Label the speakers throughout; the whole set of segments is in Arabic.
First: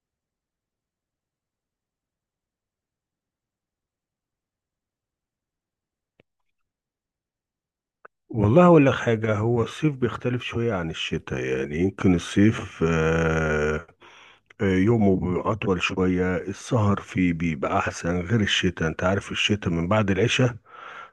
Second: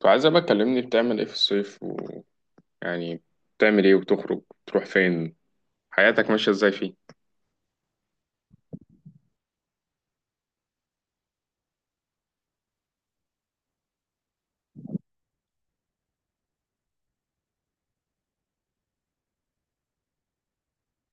Speaker 1: فعايزة بقى تكلمني بتعمل ايه في الصيف ويعني بتعمل ايه وبتخرج بتروح فين حياتك ماشية ازاي فيه.
Speaker 2: والله أقول لك حاجة. هو الصيف بيختلف شوية عن الشتاء، يعني يمكن الصيف يومه بيبقى أطول شوية. السهر فيه بيبقى أحسن غير الشتاء. أنت عارف الشتاء من بعد العشاء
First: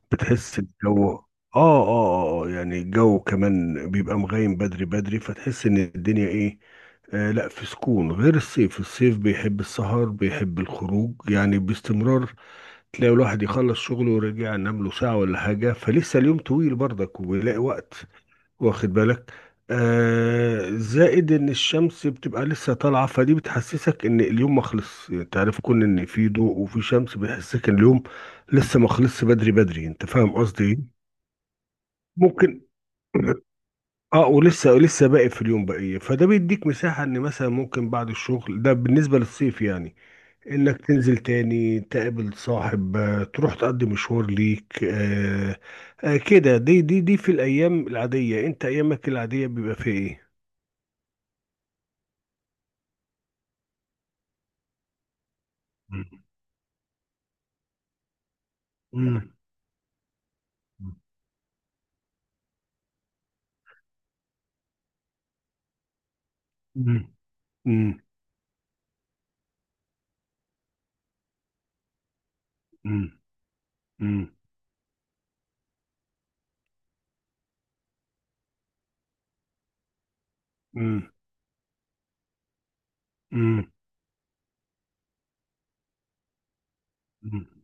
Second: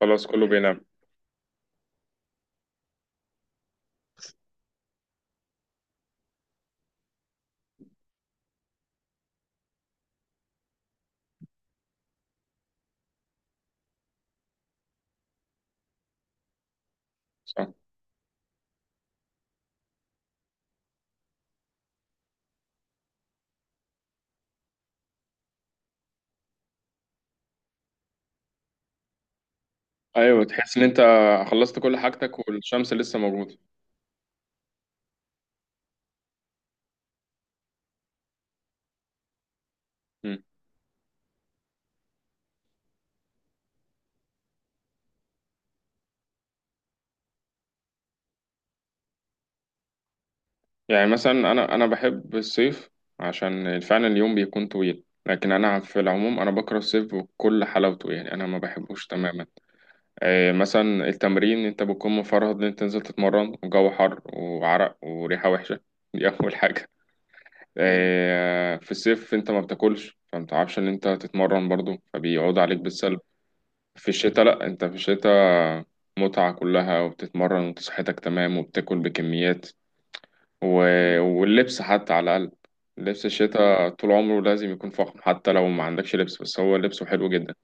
Speaker 1: خلاص كله
Speaker 2: بتحس
Speaker 1: بينام.
Speaker 2: الجو يعني الجو كمان بيبقى مغيم بدري بدري، فتحس إن الدنيا إيه. آه لا، في سكون. غير الصيف، الصيف بيحب السهر، بيحب الخروج يعني باستمرار. تلاقي الواحد يخلص شغله ورجع نام له ساعة ولا حاجة، فلسه اليوم طويل برضك وبيلاقي
Speaker 1: صح.
Speaker 2: وقت، واخد بالك؟ آه، زائد ان الشمس بتبقى لسه طالعه، فدي بتحسسك ان اليوم ما خلص يعني، تعرف كون ان في ضوء وفي شمس بيحسسك ان اليوم لسه ما خلصش بدري بدري، انت فاهم
Speaker 1: ايوه،
Speaker 2: قصدي
Speaker 1: تحس ان انت
Speaker 2: ايه؟
Speaker 1: خلصت كل حاجتك
Speaker 2: ممكن.
Speaker 1: والشمس لسه موجودة.
Speaker 2: اه ولسه لسه باقي في اليوم بقيه، فده بيديك مساحه ان مثلا ممكن بعد الشغل ده بالنسبه للصيف يعني
Speaker 1: مم.
Speaker 2: انك تنزل تاني تقابل صاحب تروح تقضي مشوار ليك. كده. دي في الايام العاديه، انت ايامك العاديه بيبقى فيها ايه؟
Speaker 1: يعني مثلا انا بحب الصيف عشان فعلا اليوم بيكون طويل، لكن انا في
Speaker 2: مم.
Speaker 1: العموم انا بكره الصيف بكل حلاوته، يعني انا ما بحبوش
Speaker 2: مم.
Speaker 1: تماما. إيه
Speaker 2: مم.
Speaker 1: مثلا التمرين، انت بتكون مفرهد ان انت تنزل تتمرن وجو حر وعرق وريحة وحشة، دي اول حاجة.
Speaker 2: مم.
Speaker 1: في الصيف انت ما بتاكلش فما بتعرفش ان انت تتمرن برضو، فبيعود عليك
Speaker 2: مم.
Speaker 1: بالسلب. في الشتاء لا، انت في الشتاء متعة كلها وبتتمرن وصحتك تمام وبتاكل بكميات و...
Speaker 2: مم.
Speaker 1: واللبس حتى على الأقل، لبس
Speaker 2: مم.
Speaker 1: الشتاء طول عمره لازم يكون فخم حتى لو ما عندكش لبس، بس هو لبسه حلو جدا.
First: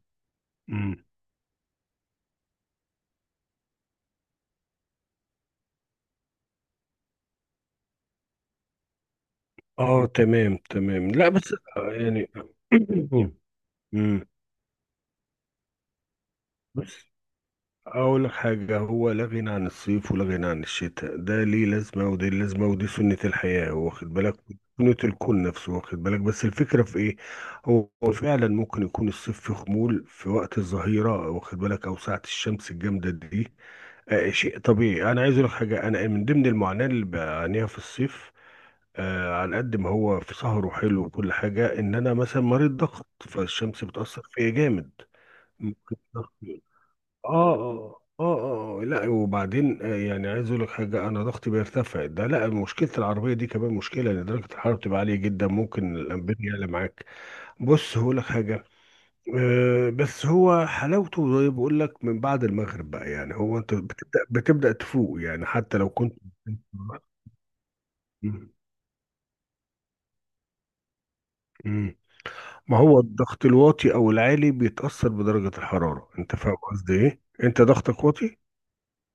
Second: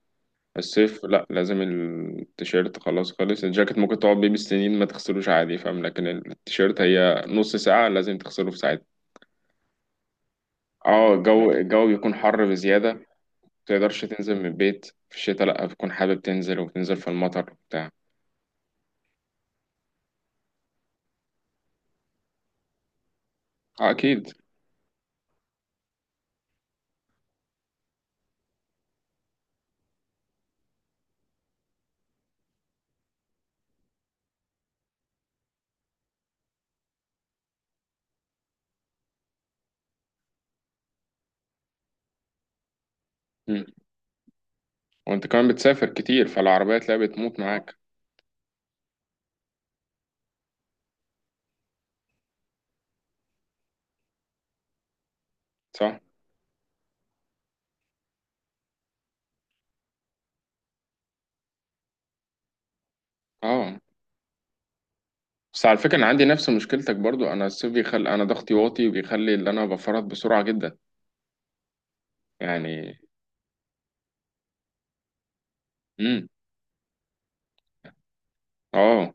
Speaker 2: مم.
Speaker 1: الصيف لا، لازم التيشيرت، خلاص خلص. الجاكيت ممكن تقعد بيه بالسنين ما تغسلوش عادي فاهم، لكن التيشيرت هي نص ساعة لازم تغسله في ساعتها.
Speaker 2: اه تمام تمام،
Speaker 1: اه
Speaker 2: لا
Speaker 1: الجو
Speaker 2: بس
Speaker 1: الجو بيكون
Speaker 2: يعني.
Speaker 1: حر بزيادة، متقدرش
Speaker 2: مم.
Speaker 1: تنزل من البيت. في الشتاء لأ، بتكون حابب تنزل وبتنزل
Speaker 2: بس
Speaker 1: في المطر وبتاع.
Speaker 2: اقول لك حاجه، هو لا غنى عن الصيف ولا غنى عن الشتاء. ده ليه لازمه ودي لازمه، ودي سنه الحياه،
Speaker 1: اه
Speaker 2: واخد
Speaker 1: أكيد.
Speaker 2: بالك؟ سنه الكون نفسه، واخد بالك؟ بس الفكره في ايه، هو فعلا ممكن يكون الصيف في خمول في وقت الظهيره، واخد بالك؟ او ساعه الشمس الجامده دي. شيء طبيعي. انا عايز اقول لك حاجه، انا من ضمن المعاناه اللي بعانيها في الصيف، على قد ما هو في سهر وحلو وكل حاجه، ان انا مثلا مريض ضغط،
Speaker 1: مم.
Speaker 2: فالشمس بتاثر فيا جامد.
Speaker 1: وأنت كمان بتسافر
Speaker 2: ممكن
Speaker 1: كتير
Speaker 2: ضغط-
Speaker 1: فالعربية تلاقيها بتموت
Speaker 2: اه
Speaker 1: معاك.
Speaker 2: اه اه اه، لا وبعدين يعني عايز اقول لك حاجه، انا ضغطي بيرتفع ده، لا مشكله. العربيه دي كمان مشكله، لان درجه الحراره بتبقى عاليه جدا، ممكن
Speaker 1: صح؟
Speaker 2: الانبياء يعلى معاك. بص هقول لك حاجه، بس هو حلاوته، زي بقول لك، من بعد المغرب بقى يعني، هو انت
Speaker 1: اه،
Speaker 2: بتبدا تفوق يعني،
Speaker 1: بس على
Speaker 2: حتى لو
Speaker 1: فكرة أنا
Speaker 2: كنت.
Speaker 1: عندي نفس مشكلتك برضو. أنا الصيف بيخلي أنا
Speaker 2: مم.
Speaker 1: ضغطي واطي، بيخلي اللي أنا بفرط بسرعة جدا
Speaker 2: مم. ما
Speaker 1: يعني.
Speaker 2: هو الضغط الواطي او العالي بيتاثر بدرجه الحراره،
Speaker 1: مم.
Speaker 2: انت فاهم قصدي ايه؟ انت ضغطك واطي.
Speaker 1: اه،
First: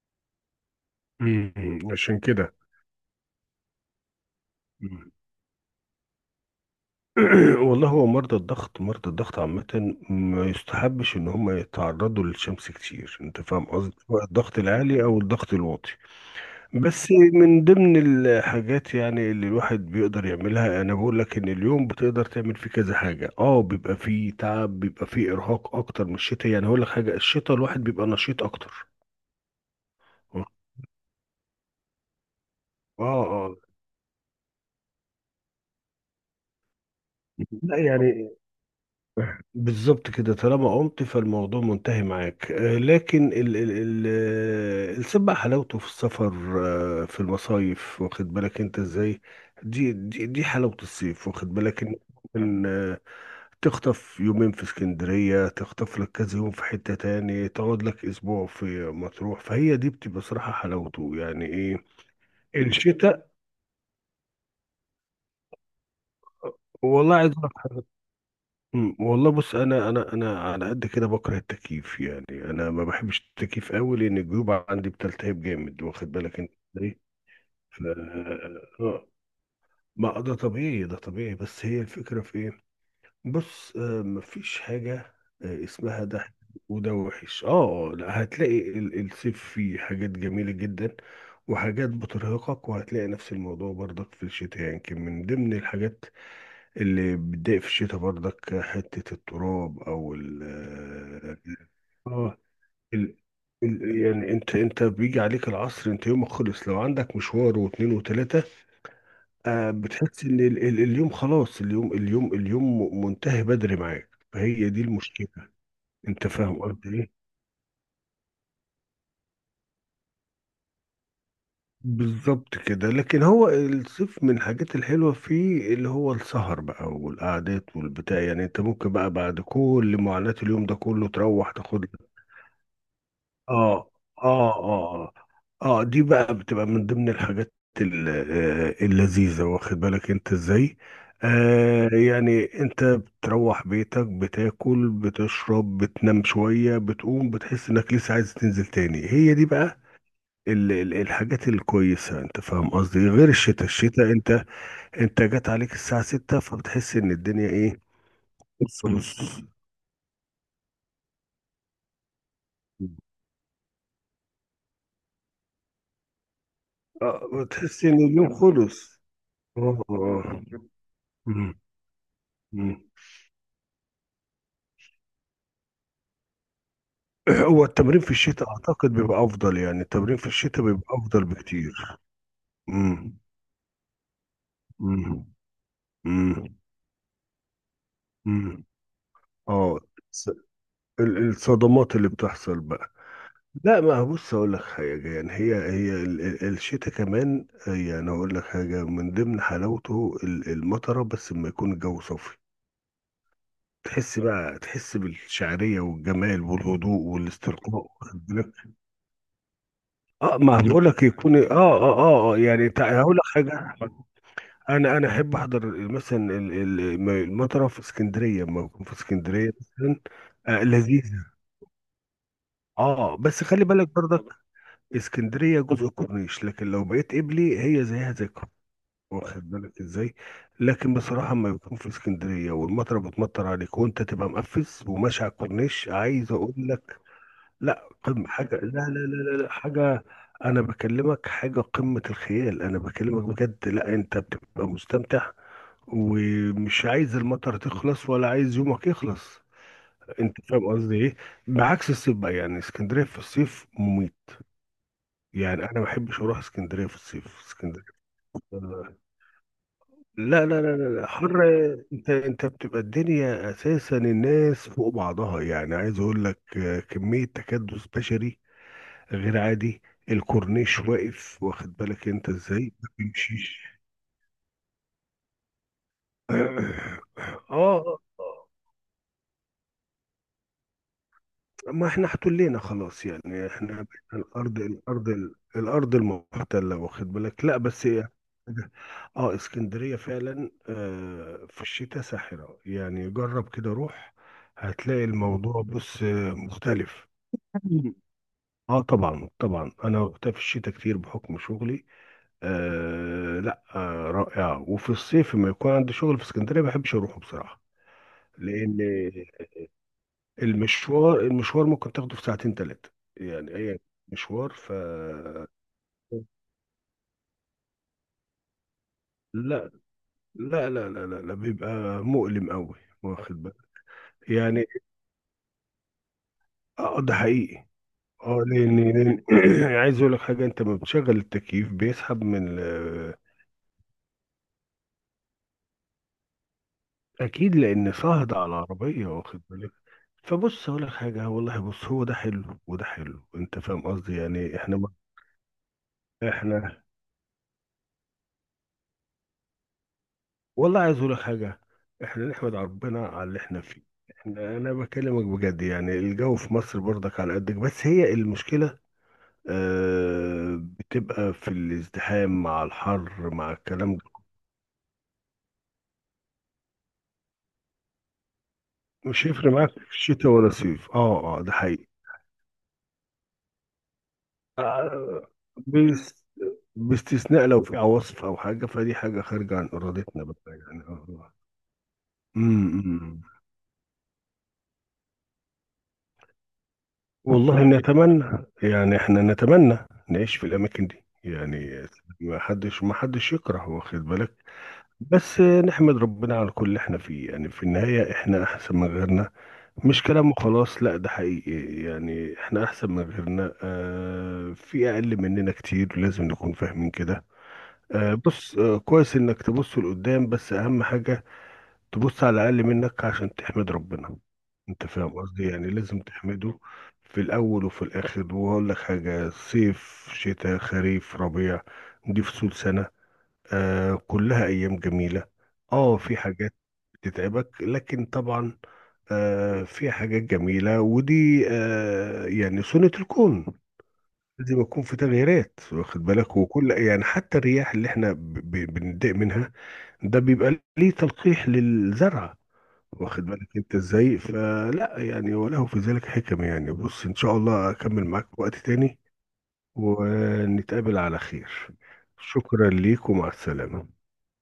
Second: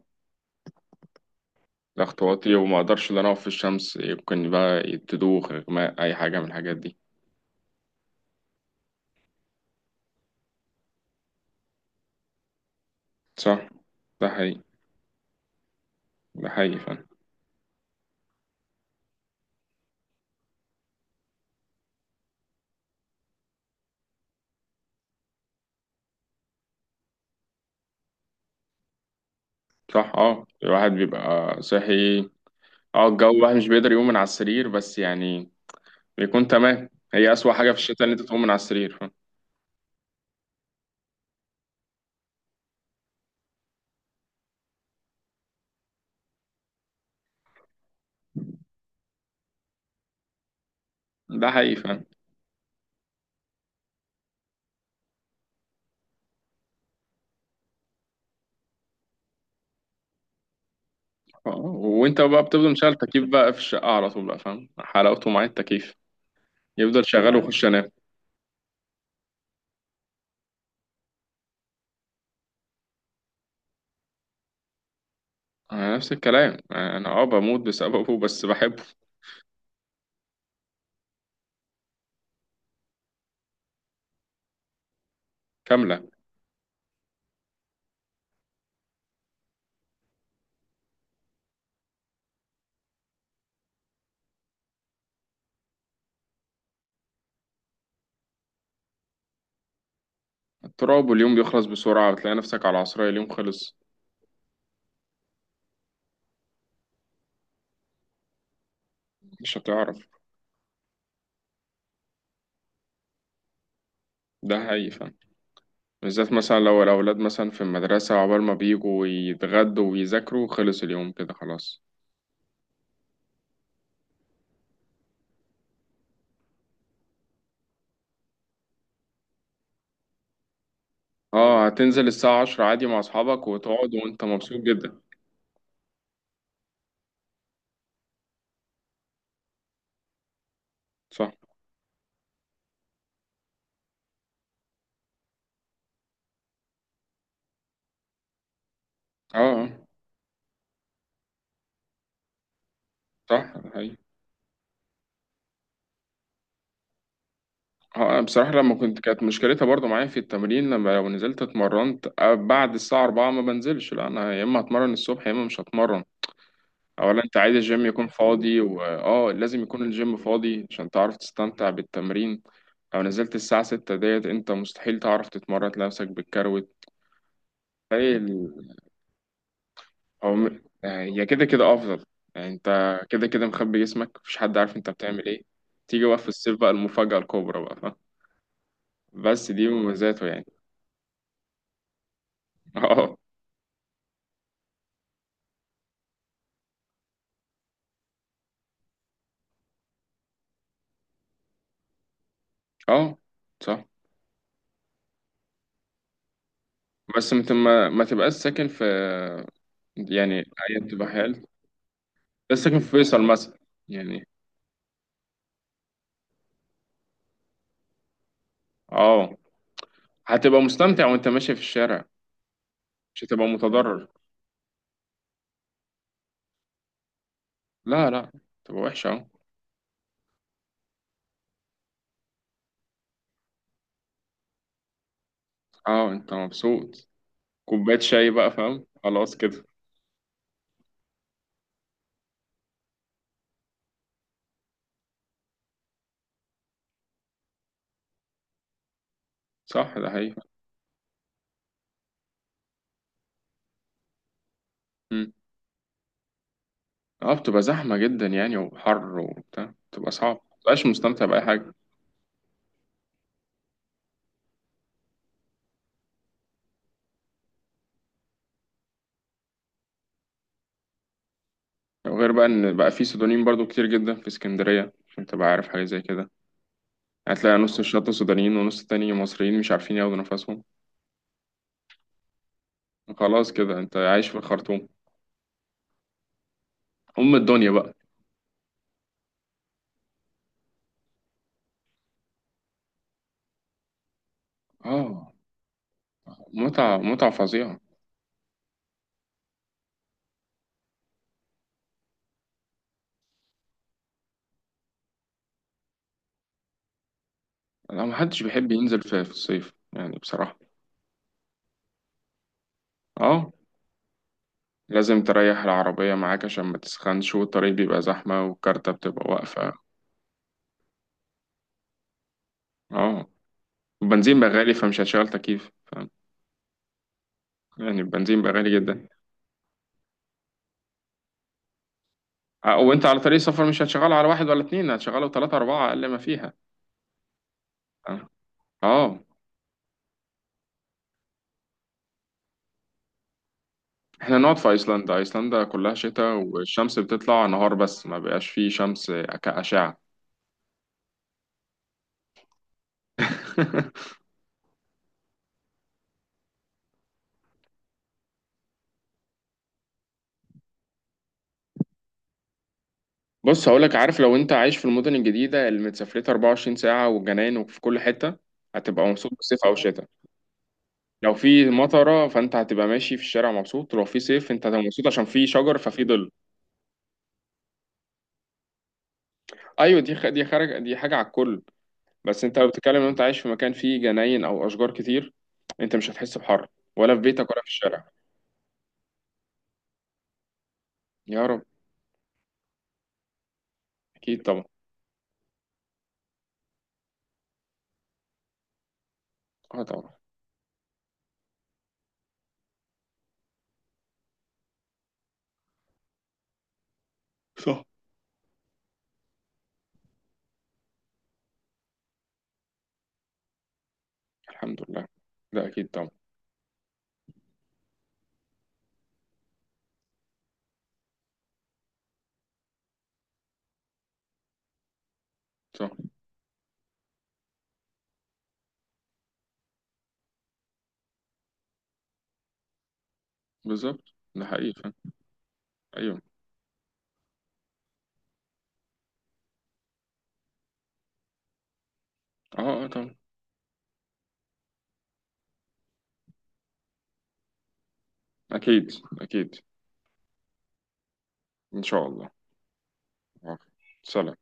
Speaker 2: مم. عشان
Speaker 1: ضغط
Speaker 2: كده.
Speaker 1: واطي وما أقدرش إن أنا أقف في الشمس، يمكن بقى
Speaker 2: مم.
Speaker 1: تدوخ، إغماء، أي حاجة من الحاجات دي.
Speaker 2: والله هو مرضى الضغط، مرضى الضغط عامة ما يستحبش ان هم يتعرضوا للشمس كتير، انت فاهم
Speaker 1: صح؟
Speaker 2: قصدي، سواء
Speaker 1: ده
Speaker 2: الضغط
Speaker 1: حقيقي.
Speaker 2: العالي او الضغط الواطي.
Speaker 1: ده حقيقي فعلا.
Speaker 2: بس من ضمن الحاجات يعني اللي الواحد بيقدر يعملها، انا بقول لك ان اليوم بتقدر تعمل فيه كذا حاجه، اه بيبقى فيه تعب، بيبقى فيه ارهاق اكتر من الشتاء يعني. هقول لك حاجه، الشتاء الواحد بيبقى نشيط اكتر.
Speaker 1: صح،
Speaker 2: اه
Speaker 1: اه الواحد بيبقى صاحي. اه الجو
Speaker 2: اه.
Speaker 1: الواحد مش بيقدر يقوم من على السرير، بس يعني بيكون تمام. هي أسوأ حاجة
Speaker 2: لا
Speaker 1: في الشتاء إن أنت
Speaker 2: يعني.
Speaker 1: تقوم من على السرير فاهم.
Speaker 2: بالظبط كده، طالما قمت فالموضوع منتهي معاك. آه، لكن ال ال ال آه، الصيد بقى حلاوته في السفر، في المصايف، واخد بالك انت ازاي؟ دي حلاوة الصيف،
Speaker 1: ده
Speaker 2: واخد
Speaker 1: حقيقي
Speaker 2: بالك ان
Speaker 1: فاهم.
Speaker 2: إن، تخطف يومين في اسكندرية، تخطف لك كذا يوم في حتة تاني، تقعد لك أسبوع في مطروح. فهي دي بتبقى صراحة حلاوته يعني
Speaker 1: اه،
Speaker 2: إيه.
Speaker 1: وأنت بقى بتفضل مشغل تكييف
Speaker 2: الشتاء،
Speaker 1: بقى في الشقة على طول بقى، فاهم حلاوته مع التكييف، يفضل
Speaker 2: والله عايز
Speaker 1: شغال
Speaker 2: أقول لك
Speaker 1: وأخش
Speaker 2: حاجة،
Speaker 1: أنام.
Speaker 2: والله بص، أنا على قد كده بكره التكييف يعني، أنا ما بحبش التكييف أوي، لأن الجيوب عندي بتلتهب جامد،
Speaker 1: اه، نفس
Speaker 2: واخد بالك أنت
Speaker 1: الكلام،
Speaker 2: إزاي؟
Speaker 1: أنا أه بموت
Speaker 2: ف
Speaker 1: بسببه بس بحبه.
Speaker 2: آه، ما ده طبيعي، ده طبيعي. بس هي الفكرة في إيه، بص مفيش حاجة اسمها
Speaker 1: كاملة.
Speaker 2: ده حلو وده وحش. اه لا، هتلاقي الصيف فيه حاجات جميلة جدا وحاجات بترهقك، وهتلاقي نفس الموضوع برضك في الشتاء يعني. يمكن من ضمن الحاجات اللي بتضايق في الشتاء برضك حتة التراب او ال
Speaker 1: التراب، واليوم بيخلص بسرعة،
Speaker 2: اه
Speaker 1: بتلاقي
Speaker 2: آه،
Speaker 1: نفسك على العصرية
Speaker 2: ال
Speaker 1: اليوم خلص،
Speaker 2: ال- يعني انت بيجي عليك العصر، انت يومك خلص لو عندك مشوار واتنين وتلاتة.
Speaker 1: مش هتعرف.
Speaker 2: بتحس ان اليوم خلاص، اليوم منتهي بدري معاك،
Speaker 1: ده
Speaker 2: فهي دي
Speaker 1: حقيقي فاهم.
Speaker 2: المشكله، انت
Speaker 1: بالذات مثلا
Speaker 2: فاهم
Speaker 1: لو
Speaker 2: قصدي ايه؟
Speaker 1: الأولاد مثلا في المدرسة، عقبال ما بيجوا يتغدوا ويذاكروا خلص اليوم كده خلاص.
Speaker 2: بالظبط كده. لكن هو الصيف من الحاجات الحلوه فيه اللي هو السهر بقى والقعدات والبتاع يعني، انت ممكن بقى بعد كل معاناه اليوم ده كله تروح
Speaker 1: اه،
Speaker 2: تاخد.
Speaker 1: هتنزل الساعة 10 عادي مع أصحابك
Speaker 2: اه
Speaker 1: وتقعد وأنت
Speaker 2: اه
Speaker 1: مبسوط
Speaker 2: اه
Speaker 1: جدا.
Speaker 2: اه دي بقى بتبقى من ضمن الحاجات اللذيذة، واخد بالك انت ازاي؟
Speaker 1: صح.
Speaker 2: يعني انت بتروح بيتك، بتاكل بتشرب، بتنام شوية، بتقوم بتحس انك لسه عايز تنزل تاني. هي
Speaker 1: اه.
Speaker 2: دي بقى الحاجات الكويسة، انت فاهم قصدي؟ غير
Speaker 1: صح.
Speaker 2: الشتاء،
Speaker 1: هي
Speaker 2: الشتاء انت، انت جات عليك الساعة ستة فبتحس ان الدنيا ايه.
Speaker 1: اه. أنا بصراحة لما
Speaker 2: نص
Speaker 1: كنت، كانت
Speaker 2: نص.
Speaker 1: مشكلتها برضو معايا في التمرين، لما لو نزلت اتمرنت بعد الساعة 4 ما بنزلش، لا أنا يا إما هتمرن الصبح يا إما مش هتمرن. أولا
Speaker 2: اه
Speaker 1: أنت عايز الجيم
Speaker 2: بتحس ان
Speaker 1: يكون
Speaker 2: اليوم
Speaker 1: فاضي،
Speaker 2: خلص.
Speaker 1: وآه لازم يكون
Speaker 2: اه آه.
Speaker 1: الجيم
Speaker 2: آه.
Speaker 1: فاضي عشان تعرف
Speaker 2: مم.
Speaker 1: تستمتع بالتمرين.
Speaker 2: مم.
Speaker 1: لو نزلت الساعة 6 ديت أنت مستحيل تعرف تتمرن، تلاقي نفسك بالكروت.
Speaker 2: هو التمرين في الشتاء اعتقد بيبقى افضل، يعني التمرين في
Speaker 1: أو م-
Speaker 2: الشتاء بيبقى
Speaker 1: آه،
Speaker 2: افضل
Speaker 1: هي كده كده
Speaker 2: بكتير.
Speaker 1: أفضل، يعني أنت
Speaker 2: امم
Speaker 1: كده كده مخبي جسمك مفيش حد عارف أنت
Speaker 2: امم
Speaker 1: بتعمل إيه. تيجي بقى في
Speaker 2: امم
Speaker 1: الصيف بقى المفاجأة الكبرى بقى، فاهم؟
Speaker 2: امم
Speaker 1: بس دي
Speaker 2: اه
Speaker 1: مميزاته
Speaker 2: الص-
Speaker 1: يعني.
Speaker 2: الصدمات اللي بتحصل بقى.
Speaker 1: أه.
Speaker 2: لا ما بص اقول لك حاجه يعني، هي الشتاء كمان يعني، اقول لك حاجه، من ضمن حلاوته المطره، بس لما يكون الجو صافي
Speaker 1: أه. صح.
Speaker 2: تحس بقى، تحس بالشعريه والجمال والهدوء
Speaker 1: بس أنت
Speaker 2: والاسترخاء،
Speaker 1: ما
Speaker 2: واخد
Speaker 1: تبقاش
Speaker 2: بالك؟
Speaker 1: ساكن في،
Speaker 2: اه
Speaker 1: يعني
Speaker 2: ما
Speaker 1: أيا
Speaker 2: بقول لك
Speaker 1: تبقى
Speaker 2: يكون
Speaker 1: حال،
Speaker 2: اه اه اه
Speaker 1: بس
Speaker 2: يعني
Speaker 1: ساكن في
Speaker 2: هقول
Speaker 1: فيصل
Speaker 2: لك
Speaker 1: مثلا
Speaker 2: حاجه،
Speaker 1: يعني.
Speaker 2: انا احب احضر مثلا المطره في اسكندريه لما بكون في
Speaker 1: أه،
Speaker 2: اسكندريه مثلا.
Speaker 1: هتبقى
Speaker 2: آه
Speaker 1: مستمتع
Speaker 2: لذيذه.
Speaker 1: وأنت ماشي في الشارع،
Speaker 2: اه
Speaker 1: مش
Speaker 2: بس
Speaker 1: هتبقى
Speaker 2: خلي بالك
Speaker 1: متضرر.
Speaker 2: برضك، اسكندريه جزء الكورنيش، لكن لو بقيت قبلي هي
Speaker 1: لا
Speaker 2: زيها زي
Speaker 1: لا،
Speaker 2: الكورنيش،
Speaker 1: تبقى وحشة أه.
Speaker 2: واخد بالك ازاي؟ لكن بصراحه لما بكون في اسكندريه والمطره بتمطر عليك وانت تبقى مقفز وماشي على الكورنيش،
Speaker 1: أه
Speaker 2: عايز
Speaker 1: أنت
Speaker 2: اقول لك،
Speaker 1: مبسوط،
Speaker 2: لا
Speaker 1: كوباية
Speaker 2: قمه
Speaker 1: شاي بقى
Speaker 2: حاجه، لا
Speaker 1: فاهم،
Speaker 2: لا لا
Speaker 1: خلاص
Speaker 2: لا, لا
Speaker 1: كده.
Speaker 2: حاجه. انا بكلمك حاجه، قمه الخيال انا بكلمك بجد. لا انت بتبقى مستمتع، ومش عايز المطر تخلص ولا عايز يومك يخلص،
Speaker 1: صح، ده حقيقي.
Speaker 2: انت فاهم قصدي ايه؟ بعكس الصيف بقى، يعني اسكندريه في الصيف مميت يعني، انا ما بحبش اروح اسكندريه في
Speaker 1: اه
Speaker 2: الصيف.
Speaker 1: بتبقى
Speaker 2: اسكندريه،
Speaker 1: زحمة جدا يعني، وحر وبتاع، بتبقى صعب
Speaker 2: لا لا لا
Speaker 1: مبقاش
Speaker 2: لا لا،
Speaker 1: مستمتع بأي
Speaker 2: حر.
Speaker 1: حاجة.
Speaker 2: انت بتبقى الدنيا اساسا الناس فوق بعضها، يعني عايز اقول لك كميه تكدس بشري غير عادي. الكورنيش واقف، واخد بالك انت
Speaker 1: وغير بقى
Speaker 2: ازاي؟
Speaker 1: إن
Speaker 2: ما
Speaker 1: بقى في سودانيين برضو
Speaker 2: بيمشيش.
Speaker 1: كتير جدا في اسكندرية، عشان تبقى عارف حاجة زي كده.
Speaker 2: اه
Speaker 1: هتلاقي نص الشط سودانيين ونص التاني مصريين مش عارفين ياخدوا نفسهم.
Speaker 2: ما احنا احتلينا خلاص يعني،
Speaker 1: خلاص
Speaker 2: احنا
Speaker 1: كده
Speaker 2: بقينا
Speaker 1: انت عايش في
Speaker 2: الارض
Speaker 1: الخرطوم،
Speaker 2: الارض الارض المحتله، واخد
Speaker 1: أم
Speaker 2: بالك. لا
Speaker 1: الدنيا
Speaker 2: بس
Speaker 1: بقى.
Speaker 2: اه اسكندريه فعلا في الشتاء ساحره يعني، جرب كده روح هتلاقي
Speaker 1: اه،
Speaker 2: الموضوع. بص
Speaker 1: متعة
Speaker 2: مختلف.
Speaker 1: متعة فظيعة.
Speaker 2: اه طبعا طبعا، انا وقتها في الشتاء كتير بحكم شغلي. آه لا، رائعه. وفي الصيف لما يكون عندي شغل في اسكندريه ما بحبش اروحه بصراحه،
Speaker 1: لا، محدش بيحب
Speaker 2: لان
Speaker 1: ينزل في الصيف يعني بصراحة.
Speaker 2: المشوار ممكن تاخده في ساعتين ثلاثة
Speaker 1: اه،
Speaker 2: يعني، أي مشوار.
Speaker 1: لازم تريح العربية معاك عشان ما تسخنش، والطريق بيبقى زحمة والكارتة بتبقى
Speaker 2: لا
Speaker 1: واقفة.
Speaker 2: لا لا لا لا, لا بيبقى مؤلم قوي،
Speaker 1: اه،
Speaker 2: واخد بالك
Speaker 1: البنزين بقى
Speaker 2: يعني.
Speaker 1: غالي فمش هتشغل تكييف،
Speaker 2: اه ده حقيقي.
Speaker 1: يعني
Speaker 2: اه
Speaker 1: البنزين بقى غالي
Speaker 2: لان
Speaker 1: جدا.
Speaker 2: عايز اقول لك حاجه، انت لما بتشغل التكييف بيسحب من
Speaker 1: وانت على طريق السفر مش هتشغله على واحد ولا اتنين، هتشغله تلاتة أربعة أقل ما فيها.
Speaker 2: اكيد، لان
Speaker 1: اه
Speaker 2: صهد على العربيه،
Speaker 1: آه.
Speaker 2: واخد بالك. فبص اقول لك حاجه، والله بص هو ده حلو وده حلو، انت فاهم قصدي
Speaker 1: احنا
Speaker 2: يعني.
Speaker 1: نقعد في
Speaker 2: احنا
Speaker 1: أيسلندا، أيسلندا كلها شتاء
Speaker 2: احنا
Speaker 1: والشمس بتطلع نهار بس ما بقاش فيه شمس كأشعة.
Speaker 2: والله عايز اقول لك حاجه، احنا نحمد ربنا على اللي احنا فيه. احنا انا بكلمك بجد يعني، الجو في مصر برضك على قدك، بس هي المشكله آه، بتبقى في الازدحام مع الحر مع
Speaker 1: بص هقولك،
Speaker 2: الكلام ده.
Speaker 1: عارف لو انت عايش في المدن الجديدة اللي متسافرتها 24 ساعة والجناين وفي كل حتة، هتبقى
Speaker 2: مش
Speaker 1: مبسوط
Speaker 2: هيفرق
Speaker 1: بالصيف
Speaker 2: معاك
Speaker 1: أو الشتاء.
Speaker 2: شتاء ولا صيف، اه
Speaker 1: لو
Speaker 2: اه ده
Speaker 1: في
Speaker 2: حقيقي.
Speaker 1: مطرة فانت هتبقى ماشي في الشارع مبسوط، ولو في صيف انت هتبقى مبسوط
Speaker 2: آه
Speaker 1: عشان في شجر ففي
Speaker 2: بس
Speaker 1: ظل.
Speaker 2: باستثناء لو في عواصف او حاجه، فدي حاجه خارجه عن
Speaker 1: ايوه
Speaker 2: ارادتنا بقى
Speaker 1: دي خارج،
Speaker 2: يعني، اه
Speaker 1: دي حاجة على
Speaker 2: آه.
Speaker 1: الكل. بس انت لو
Speaker 2: أمم، أمم.
Speaker 1: بتتكلم ان انت
Speaker 2: امم.
Speaker 1: عايش في مكان فيه جناين او اشجار كتير، انت مش هتحس بحر ولا في بيتك ولا
Speaker 2: والله
Speaker 1: في الشارع.
Speaker 2: نتمنى يعني، احنا نتمنى نعيش في الاماكن دي
Speaker 1: يا رب.
Speaker 2: يعني. ما حدش يكره، واخد بالك.
Speaker 1: اكيد طبعا.
Speaker 2: بس نحمد ربنا على كل اللي احنا فيه، يعني في النهاية احنا احسن من غيرنا،
Speaker 1: اه
Speaker 2: مش
Speaker 1: طبعا.
Speaker 2: كلام وخلاص لا، ده حقيقي. يعني احنا احسن من غيرنا، اه في اقل مننا كتير، لازم نكون فاهمين كده.
Speaker 1: صح.
Speaker 2: بص كويس انك تبص لقدام، بس اهم حاجة تبص على الاقل منك عشان تحمد ربنا،
Speaker 1: الحمد
Speaker 2: انت
Speaker 1: لله.
Speaker 2: فاهم قصدي
Speaker 1: ده
Speaker 2: يعني،
Speaker 1: اكيد
Speaker 2: لازم
Speaker 1: طبعا.
Speaker 2: تحمده في الاول وفي الاخر. وهقول لك حاجه، صيف شتاء خريف ربيع، دي فصول سنه، آه كلها ايام جميله.
Speaker 1: صح.
Speaker 2: اه في حاجات بتتعبك، لكن طبعا آه في حاجات جميله، ودي آه يعني سنه الكون،
Speaker 1: بالظبط ده
Speaker 2: لازم
Speaker 1: حقيقي
Speaker 2: يكون
Speaker 1: فعلا.
Speaker 2: في تغييرات، واخد
Speaker 1: ايوه.
Speaker 2: بالك. وكل يعني، حتى الرياح اللي احنا بنضايق منها، ده بيبقى ليه تلقيح للزرع،
Speaker 1: اه اه طبعا.
Speaker 2: واخد بالك انت ازاي؟ فلا يعني، وله في ذلك حكم يعني. بص ان شاء الله اكمل معاك في وقت
Speaker 1: اكيد.
Speaker 2: تاني،
Speaker 1: اكيد.
Speaker 2: ونتقابل على خير.
Speaker 1: ان شاء الله.
Speaker 2: شكرا ليك، ومع
Speaker 1: آه.
Speaker 2: السلامة.
Speaker 1: سلام.